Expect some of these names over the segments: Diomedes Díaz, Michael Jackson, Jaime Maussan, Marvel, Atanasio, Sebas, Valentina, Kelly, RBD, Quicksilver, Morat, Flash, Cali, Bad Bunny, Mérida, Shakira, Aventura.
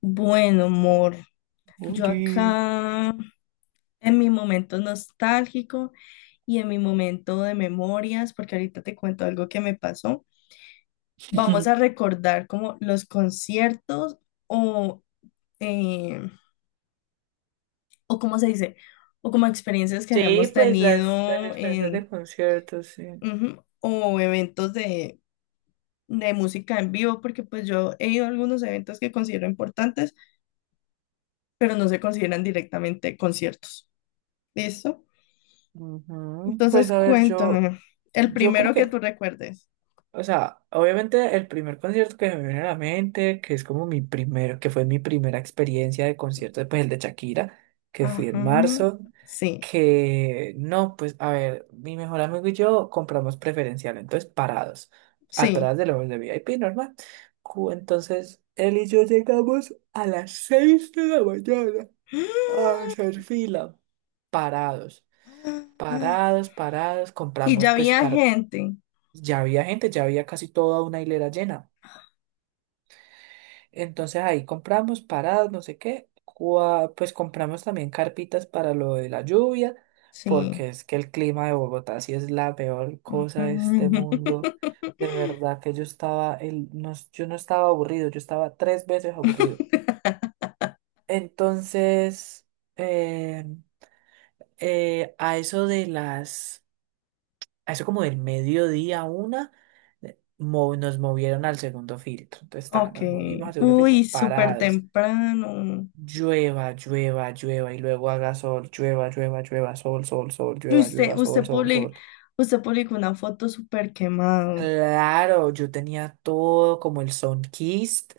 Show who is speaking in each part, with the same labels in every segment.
Speaker 1: Bueno, amor, yo
Speaker 2: Oye.
Speaker 1: acá en mi momento nostálgico y en mi momento de memorias, porque ahorita te cuento algo que me pasó, vamos a recordar como los conciertos o, eh, o cómo se dice, o como experiencias que
Speaker 2: Sí,
Speaker 1: hayamos
Speaker 2: pues las
Speaker 1: tenido
Speaker 2: experiencias de
Speaker 1: en,
Speaker 2: conciertos, sí.
Speaker 1: ujú, o eventos de música en vivo, porque pues yo he ido a algunos eventos que considero importantes, pero no se consideran directamente conciertos. ¿Listo?
Speaker 2: Ujú. Pues
Speaker 1: Entonces,
Speaker 2: a ver, yo,
Speaker 1: cuéntame, el
Speaker 2: yo como
Speaker 1: primero que tú
Speaker 2: que
Speaker 1: recuerdes.
Speaker 2: o sea, obviamente el primer concierto que me viene a la mente, que es como mi primero, que fue mi primera experiencia de concierto, pues el de Shakira, que fui en
Speaker 1: Ajá,
Speaker 2: marzo.
Speaker 1: sí,
Speaker 2: Que no, pues a ver, mi mejor amigo y yo compramos preferencial, entonces parados,
Speaker 1: sí.
Speaker 2: atrás de los de VIP, normal. Entonces él y yo llegamos a las 6 de la mañana a hacer fila, parados.
Speaker 1: Ah,
Speaker 2: Parados, parados,
Speaker 1: y
Speaker 2: compramos
Speaker 1: ya
Speaker 2: pues.
Speaker 1: había
Speaker 2: Car
Speaker 1: gente.
Speaker 2: Ya había gente, ya había casi toda una hilera llena. Entonces ahí compramos paradas, no sé qué. Pues compramos también carpitas para lo de la lluvia,
Speaker 1: Sí.
Speaker 2: porque es que el clima de Bogotá sí es la peor cosa de este
Speaker 1: Ujú.
Speaker 2: mundo. De verdad que yo estaba, no, yo no estaba aburrido, yo estaba tres veces aburrido. Entonces, eh, eh, a eso de las a eso como del mediodía a una, nos movieron al segundo filtro. Entonces, ta,
Speaker 1: Ok.
Speaker 2: nos movimos al segundo
Speaker 1: Uy,
Speaker 2: filtro,
Speaker 1: súper
Speaker 2: parados.
Speaker 1: temprano.
Speaker 2: Llueva, llueva, llueva, y luego haga sol, llueva, llueva, llueva, sol, sol, sol, llueva,
Speaker 1: Usted,
Speaker 2: llueva, sol,
Speaker 1: usted
Speaker 2: sol,
Speaker 1: publi-
Speaker 2: sol.
Speaker 1: usted publicó una foto súper quemado.
Speaker 2: Claro, yo tenía todo como el sunkist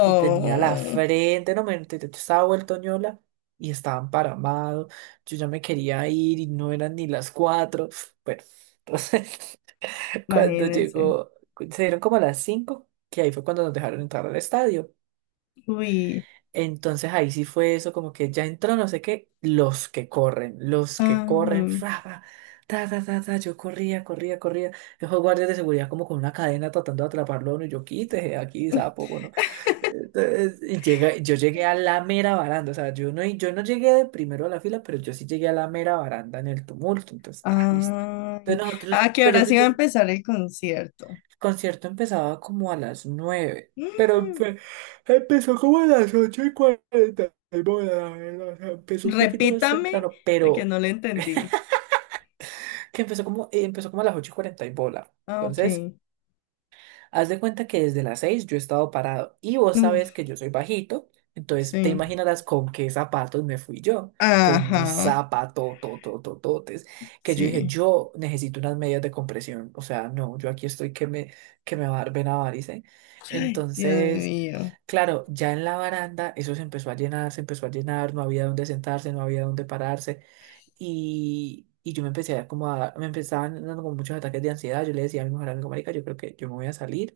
Speaker 2: y tenía la frente, no me estaba vuelto ñola y estaba emparamado. Yo ya me quería ir y no eran ni las 4. Bueno, entonces. Cuando
Speaker 1: imagínense.
Speaker 2: llegó, se dieron como a las 5, que ahí fue cuando nos dejaron entrar al estadio.
Speaker 1: Uy.
Speaker 2: Entonces ahí sí fue eso, como que ya entró, no sé qué, los que corren,
Speaker 1: Ah,
Speaker 2: fra, fra, ta, ta, ta, ta, yo corría, corría, corría. Esos guardias de seguridad como con una cadena tratando de atraparlo a uno, y yo quítese aquí, sapo, bueno. Entonces, y llega, yo llegué a la mera baranda, o sea, yo no llegué de primero a la fila, pero yo sí llegué a la mera baranda en el tumulto, entonces, está listo.
Speaker 1: Ay.
Speaker 2: Entonces nosotros,
Speaker 1: ¿Ah, que
Speaker 2: pues yo
Speaker 1: ahora sí
Speaker 2: fui,
Speaker 1: va a empezar el concierto?
Speaker 2: concierto empezaba como a las 9, pero empezó como a las 8:40 y bola. O sea, empezó un poquito más
Speaker 1: Repítame,
Speaker 2: temprano,
Speaker 1: de que
Speaker 2: pero
Speaker 1: no le entendí.
Speaker 2: que empezó como a las 8:40 y bola.
Speaker 1: Ah, ok.
Speaker 2: Entonces, haz de cuenta que desde las 6 yo he estado parado y vos sabes
Speaker 1: Uf,
Speaker 2: que yo soy bajito, entonces te
Speaker 1: sí.
Speaker 2: imaginarás con qué zapatos me fui yo, con mis
Speaker 1: Ajá,
Speaker 2: zapatototototes, que yo dije,
Speaker 1: sí.
Speaker 2: yo necesito unas medias de compresión, o sea, no, yo aquí estoy que me va a dar vena varice.
Speaker 1: Dios
Speaker 2: Entonces,
Speaker 1: mío.
Speaker 2: claro, ya en la baranda eso se empezó a llenar, se empezó a llenar, no había dónde sentarse, no había dónde pararse. Y yo me empecé, me empezaban dando como muchos ataques de ansiedad. Yo le decía a mi mejor amigo, marica, yo creo que yo me voy a salir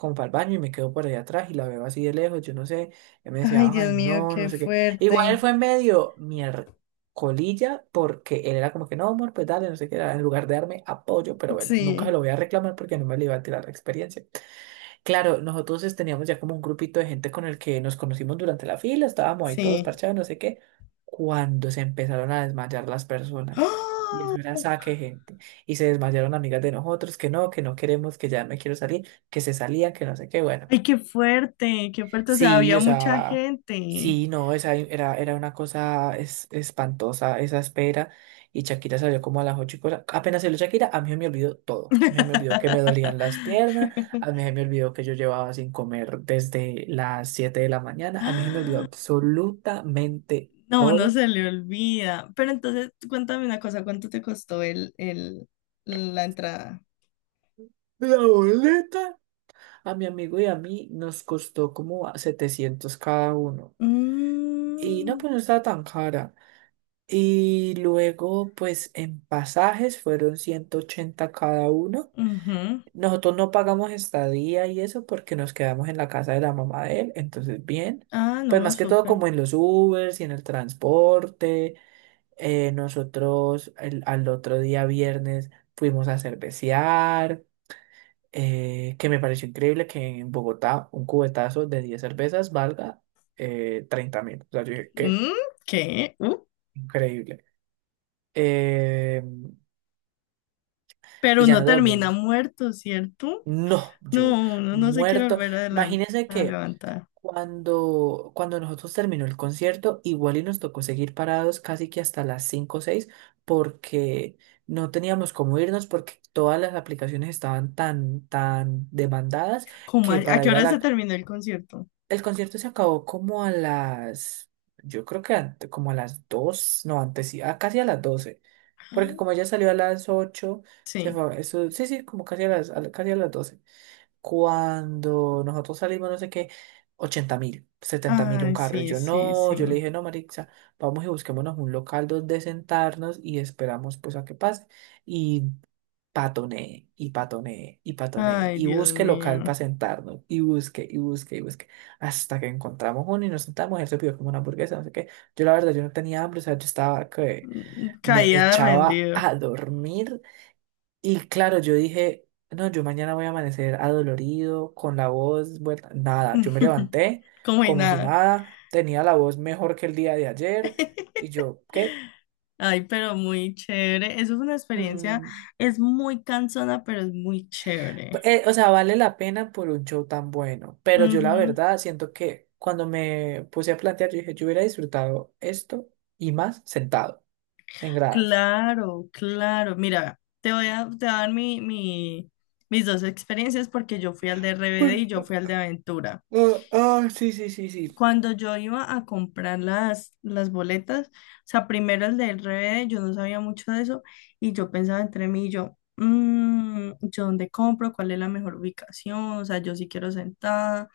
Speaker 2: como para el baño y me quedo por allá atrás y la veo así de lejos, yo no sé, él me
Speaker 1: Ay,
Speaker 2: decía, ay,
Speaker 1: Dios mío,
Speaker 2: no, no
Speaker 1: qué
Speaker 2: sé qué. Igual él
Speaker 1: fuerte.
Speaker 2: fue medio miércolilla porque él era como que, no, amor, pues dale, no sé qué, era, en lugar de darme apoyo, pero bueno, nunca se lo
Speaker 1: Sí,
Speaker 2: voy a reclamar porque no me le iba a tirar la experiencia. Claro, nosotros teníamos ya como un grupito de gente con el que nos conocimos durante la fila, estábamos ahí todos
Speaker 1: sí.
Speaker 2: parchados, no sé qué, cuando se empezaron a desmayar las personas. Y
Speaker 1: ¡Ah!
Speaker 2: eso era saque de gente. Y se desmayaron amigas de nosotros, que no queremos, que ya me quiero salir, que se salían, que no sé qué, bueno.
Speaker 1: Ay, qué fuerte, qué fuerte. O sea,
Speaker 2: Sí,
Speaker 1: había
Speaker 2: o
Speaker 1: mucha
Speaker 2: sea,
Speaker 1: gente.
Speaker 2: sí, no, esa era una cosa espantosa, esa espera. Y Shakira salió como a las 8 y cosa. Apenas salió Shakira, a mí se me olvidó todo. Me olvidó que me dolían las piernas, a mí se me olvidó que yo llevaba sin comer desde las 7 de la mañana, a mí se me olvidó absolutamente
Speaker 1: No, no
Speaker 2: todo.
Speaker 1: se le olvida. Pero entonces, cuéntame una cosa, ¿cuánto te costó la entrada?
Speaker 2: La boleta a mi amigo y a mí nos costó como a 700 cada uno. Y no,
Speaker 1: Mm,
Speaker 2: pues no estaba tan cara. Y luego, pues en pasajes fueron 180 cada uno.
Speaker 1: ujú.
Speaker 2: Nosotros no pagamos estadía y eso porque nos quedamos en la casa de la mamá de él, entonces bien.
Speaker 1: Ah,
Speaker 2: Pues
Speaker 1: no,
Speaker 2: más que todo
Speaker 1: súper.
Speaker 2: como en los Ubers y en el transporte. Nosotros al otro día viernes fuimos a cervecear, que me pareció increíble que en Bogotá un cubetazo de 10 cervezas valga, 30 mil. O sea, yo dije, qué
Speaker 1: Mm, ¿qué?
Speaker 2: increíble. Em, y
Speaker 1: ¿Pero
Speaker 2: ya no
Speaker 1: no termina
Speaker 2: devolvimos.
Speaker 1: muerto, cierto?
Speaker 2: No, yo
Speaker 1: No, uno no se quiere
Speaker 2: muerto.
Speaker 1: volver adelante,
Speaker 2: Imagínense
Speaker 1: a
Speaker 2: que
Speaker 1: levantar.
Speaker 2: cuando nosotros terminó el concierto, igual y nos tocó seguir parados casi que hasta las 5 o 6 porque no teníamos cómo irnos porque todas las aplicaciones estaban tan, tan demandadas
Speaker 1: ¿Cómo
Speaker 2: que
Speaker 1: a
Speaker 2: para
Speaker 1: qué
Speaker 2: ir a
Speaker 1: hora
Speaker 2: la
Speaker 1: se terminó el concierto?
Speaker 2: el concierto se acabó como a las, yo creo que como a las 2, no, antes sí, ah, casi a las 12, porque como
Speaker 1: Ah,
Speaker 2: ella salió a las 8, se
Speaker 1: sí.
Speaker 2: fue, eso, sí, sí, como casi a las, casi a las 12. Cuando nosotros salimos, no sé qué, 80 mil, 70 mil un
Speaker 1: Ay,
Speaker 2: carro, y
Speaker 1: sí,
Speaker 2: yo
Speaker 1: sí,
Speaker 2: no,
Speaker 1: sí.
Speaker 2: yo le dije, no, Marixa, vamos y busquémonos un local donde sentarnos y esperamos pues a que pase patonee y patonee y patonee
Speaker 1: Ay,
Speaker 2: y
Speaker 1: Dios
Speaker 2: busque local para
Speaker 1: mío.
Speaker 2: sentarnos y busque y busque y busque hasta que encontramos uno y nos sentamos. Él se pidió como una hamburguesa, no sé qué. Yo la verdad, yo no tenía hambre, o sea, yo estaba que
Speaker 1: Mm,
Speaker 2: me
Speaker 1: caía
Speaker 2: echaba
Speaker 1: rendido.
Speaker 2: a dormir y claro, yo dije, no, yo mañana voy a amanecer adolorido, con la voz vuelta, nada, yo me levanté
Speaker 1: Como y
Speaker 2: como si
Speaker 1: nada.
Speaker 2: nada, tenía la voz mejor que el día de ayer y yo, ¿qué?
Speaker 1: Ay, pero muy chévere. Eso fue una experiencia.
Speaker 2: Mm.
Speaker 1: Es muy cansona, pero es muy chévere.
Speaker 2: O sea, vale la pena por un show tan bueno, pero yo la
Speaker 1: Ujú.
Speaker 2: verdad siento que cuando me puse a plantear, yo dije, yo hubiera disfrutado esto y más sentado en gradas.
Speaker 1: Claro, claro. Mira, te voy a dar mis dos experiencias porque yo fui al de RBD
Speaker 2: Pues,
Speaker 1: y yo fui al de Aventura
Speaker 2: ah, ah, sí, sí, sí, sí.
Speaker 1: cuando yo iba a comprar las boletas. O sea, primero el del RBD, yo no sabía mucho de eso y yo pensaba entre mí y yo, "Mm, ¿yo dónde compro? ¿Cuál es la mejor ubicación?" O sea, yo sí quiero sentada.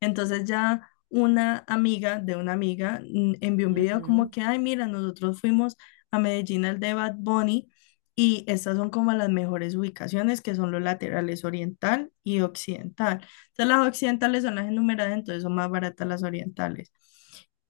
Speaker 1: Entonces ya una amiga de una amiga mm, envió un video como
Speaker 2: Ujú.
Speaker 1: que, ay, mira, nosotros fuimos a Medellín al de Bad Bunny y estas son como las mejores ubicaciones que son los laterales oriental y occidental. Sea, las occidentales son las enumeradas, entonces son más baratas las orientales.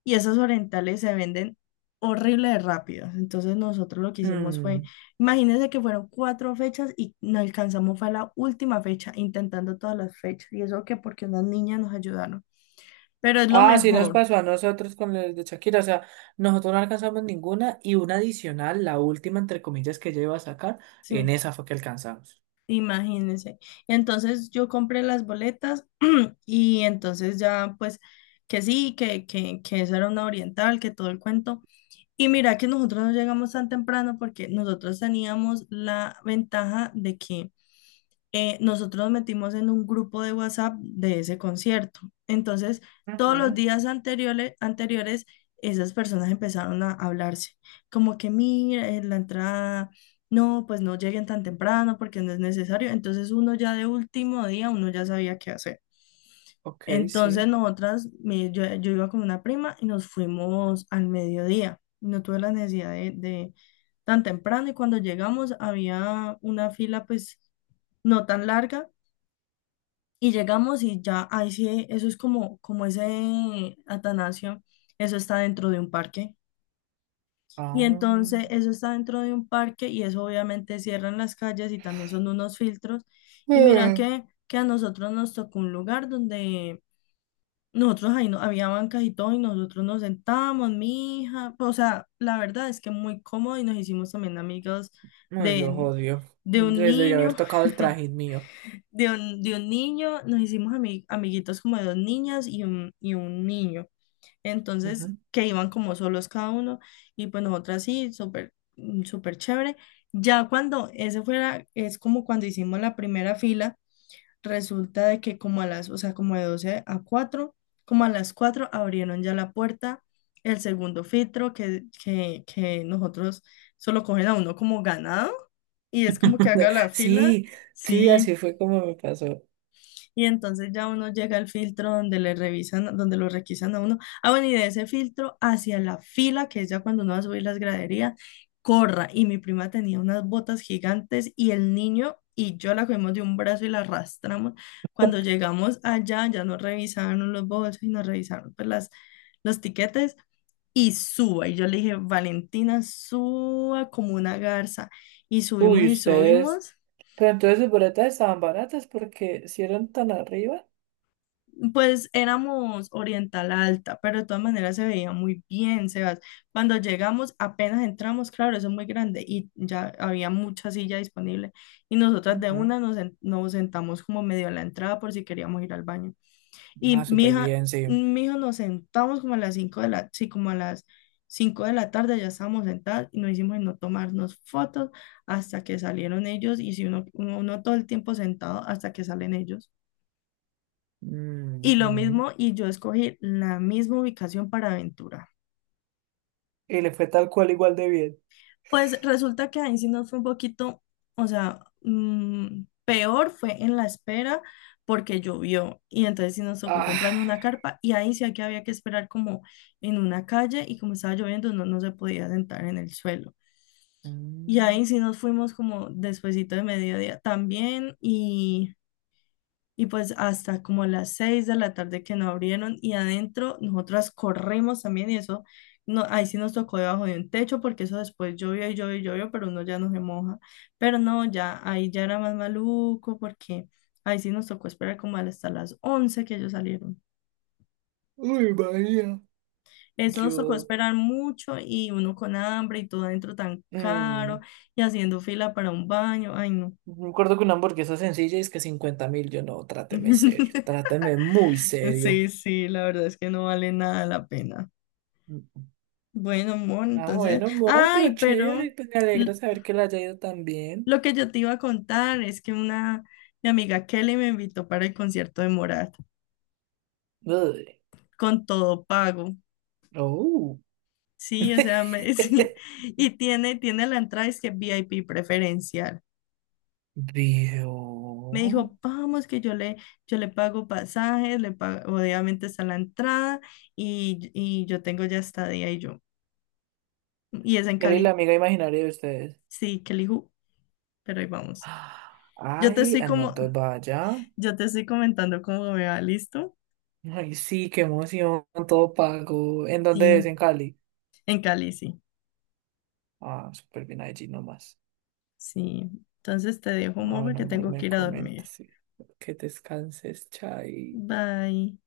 Speaker 1: Y esas orientales se venden horrible de rápidas. Entonces nosotros lo que hicimos fue,
Speaker 2: Mm.
Speaker 1: imagínense que fueron cuatro fechas y no alcanzamos, fue la última fecha, intentando todas las fechas. Y eso que porque unas niñas nos ayudaron. Pero es lo
Speaker 2: Ah, sí nos
Speaker 1: mejor,
Speaker 2: pasó a nosotros con el de Shakira, o sea, nosotros no alcanzamos ninguna y una adicional, la última entre comillas que yo iba a sacar, en
Speaker 1: sí,
Speaker 2: esa fue que alcanzamos.
Speaker 1: imagínense. Y entonces yo compré las boletas y entonces ya pues que sí, que esa era una oriental, que todo el cuento. Y mira que nosotros no llegamos tan temprano porque nosotros teníamos la ventaja de que nosotros nos metimos en un grupo de WhatsApp de ese concierto. Entonces, todos los
Speaker 2: Ujú.
Speaker 1: días anteriores, anteriores esas personas empezaron a hablarse, como que mira, la entrada, no, pues no lleguen tan temprano porque no es necesario. Entonces, uno ya de último día, uno ya sabía qué hacer.
Speaker 2: Ok,
Speaker 1: Entonces,
Speaker 2: sí.
Speaker 1: nosotras, yo iba con una prima y nos fuimos al mediodía. No tuve la necesidad de tan temprano y cuando llegamos había una fila, pues no tan larga, y llegamos y ya, ahí sí, eso es como, como ese Atanasio, eso está dentro de un parque. Y
Speaker 2: Ah.
Speaker 1: entonces eso está dentro de un parque y eso obviamente cierran las calles y también son unos filtros. Y mira
Speaker 2: Mm.
Speaker 1: que a nosotros nos tocó un lugar donde nosotros ahí no, había bancas y todo y nosotros nos sentábamos, mi hija, o sea, la verdad es que muy cómodo y nos hicimos también amigos
Speaker 2: Ay, lo
Speaker 1: de,
Speaker 2: odio.
Speaker 1: de un
Speaker 2: Les debió haber
Speaker 1: niño.
Speaker 2: tocado el trajín mío.
Speaker 1: De un niño, nos hicimos amiguitos como de dos niñas y y un niño. Entonces,
Speaker 2: Ujú.
Speaker 1: que iban como solos cada uno y pues nosotras sí, súper, mm, súper chévere. Ya cuando ese fuera, es como cuando hicimos la primera fila, resulta de que como a las, o sea, como de 12 a cuatro, como a las 4 abrieron ya la puerta, el segundo filtro que, que nosotros solo cogen a uno como ganado y es como que haga la fila.
Speaker 2: Sí, sí,
Speaker 1: Sí,
Speaker 2: así fue como me pasó.
Speaker 1: y entonces ya uno llega al filtro donde le revisan, donde lo requisan a uno. Ah, bueno, y de ese filtro hacia la fila, que es ya cuando uno va a subir las graderías, corra. Y mi prima tenía unas botas gigantes y el niño y yo la cogimos de un brazo y la arrastramos. Cuando llegamos allá, ya nos revisaron los bolsos y nos revisaron pues, los tiquetes y suba. Y yo le dije, Valentina, suba como una garza. Y subimos
Speaker 2: Uy,
Speaker 1: y
Speaker 2: ustedes.
Speaker 1: subimos.
Speaker 2: Pero entonces sus boletas estaban baratas porque si eran tan arriba.
Speaker 1: Pues éramos Oriental Alta, pero de todas maneras se veía muy bien, Sebas. Cuando llegamos, apenas entramos, claro, eso es muy grande y ya había mucha silla disponible. Y nosotras de
Speaker 2: Ujú.
Speaker 1: una nos sentamos como medio a la entrada por si queríamos ir al baño.
Speaker 2: Ah,
Speaker 1: Y
Speaker 2: súper bien, sí.
Speaker 1: mi hijo nos sentamos como a las 5 de la, sí, como a las 5 de la tarde ya estábamos sentadas y nos hicimos en no tomarnos fotos hasta que salieron ellos y si uno todo el tiempo sentado hasta que salen ellos. Y lo
Speaker 2: Mm.
Speaker 1: mismo, y yo escogí la misma ubicación para aventura.
Speaker 2: Y le fue tal cual igual de bien.
Speaker 1: Pues resulta que ahí sí nos fue un poquito, o sea, mm, peor fue en la espera porque llovió y entonces sí nos tocó
Speaker 2: Ah.
Speaker 1: comprando una carpa y ahí sí que había que esperar como en una calle y como estaba lloviendo no, no se podía sentar en el suelo. Y ahí
Speaker 2: Mm.
Speaker 1: sí nos fuimos como despuesito de mediodía también y Y pues hasta como a las seis de la tarde que no abrieron y adentro nosotras corrimos también y eso, no, ahí sí nos tocó debajo de un techo porque eso después llovió y llovió y llovió, pero uno ya no se moja. Pero no, ya ahí ya era más maluco porque ahí sí nos tocó esperar como hasta las once que ellos salieron.
Speaker 2: Uy, María.
Speaker 1: Eso nos tocó
Speaker 2: Yo.
Speaker 1: esperar mucho y uno con hambre y todo adentro tan caro
Speaker 2: mm,
Speaker 1: y haciendo fila para un baño. Ay, no.
Speaker 2: Me acuerdo que una hamburguesa sencilla es que 50 mil. Yo no, tráteme serio. Tráteme muy serio.
Speaker 1: Sí, sí, la verdad es que no vale nada la pena.
Speaker 2: Mm.
Speaker 1: Bueno, Mon,
Speaker 2: Ah,
Speaker 1: entonces,
Speaker 2: bueno, amor, pero
Speaker 1: ay, pero
Speaker 2: chévere. Pues me alegra
Speaker 1: l-
Speaker 2: saber que la haya ido tan bien.
Speaker 1: lo que yo te iba a contar es que una, mi amiga Kelly me invitó para el concierto de Morat
Speaker 2: Uy,
Speaker 1: con todo pago.
Speaker 2: oh,
Speaker 1: Sí, o sea, me, sí, y tiene la entrada, es que VIP preferencial. Me
Speaker 2: vio.
Speaker 1: dijo, vamos, que yo le pago pasajes, le pago, obviamente está la entrada y yo tengo ya estadía y yo. Y es en
Speaker 2: Él es la
Speaker 1: Cali.
Speaker 2: amiga imaginaria de ustedes.
Speaker 1: Sí, Kelly, ju, pero ahí vamos.
Speaker 2: Ah.
Speaker 1: Yo te
Speaker 2: Ay,
Speaker 1: estoy
Speaker 2: ah, no,
Speaker 1: como,
Speaker 2: entonces vaya.
Speaker 1: yo te estoy comentando cómo me va, ¿listo?
Speaker 2: Ay, sí, qué emoción, todo pago. ¿En dónde es? ¿En
Speaker 1: Sí,
Speaker 2: Cali?
Speaker 1: en Cali, sí.
Speaker 2: Ah, súper bien allí nomás.
Speaker 1: Sí. Entonces te dejo,
Speaker 2: Ah,
Speaker 1: amor,
Speaker 2: bueno,
Speaker 1: porque
Speaker 2: amor,
Speaker 1: tengo
Speaker 2: me
Speaker 1: que ir a
Speaker 2: comentas.
Speaker 1: dormir.
Speaker 2: Sí. Que descanses, chai.
Speaker 1: Bye.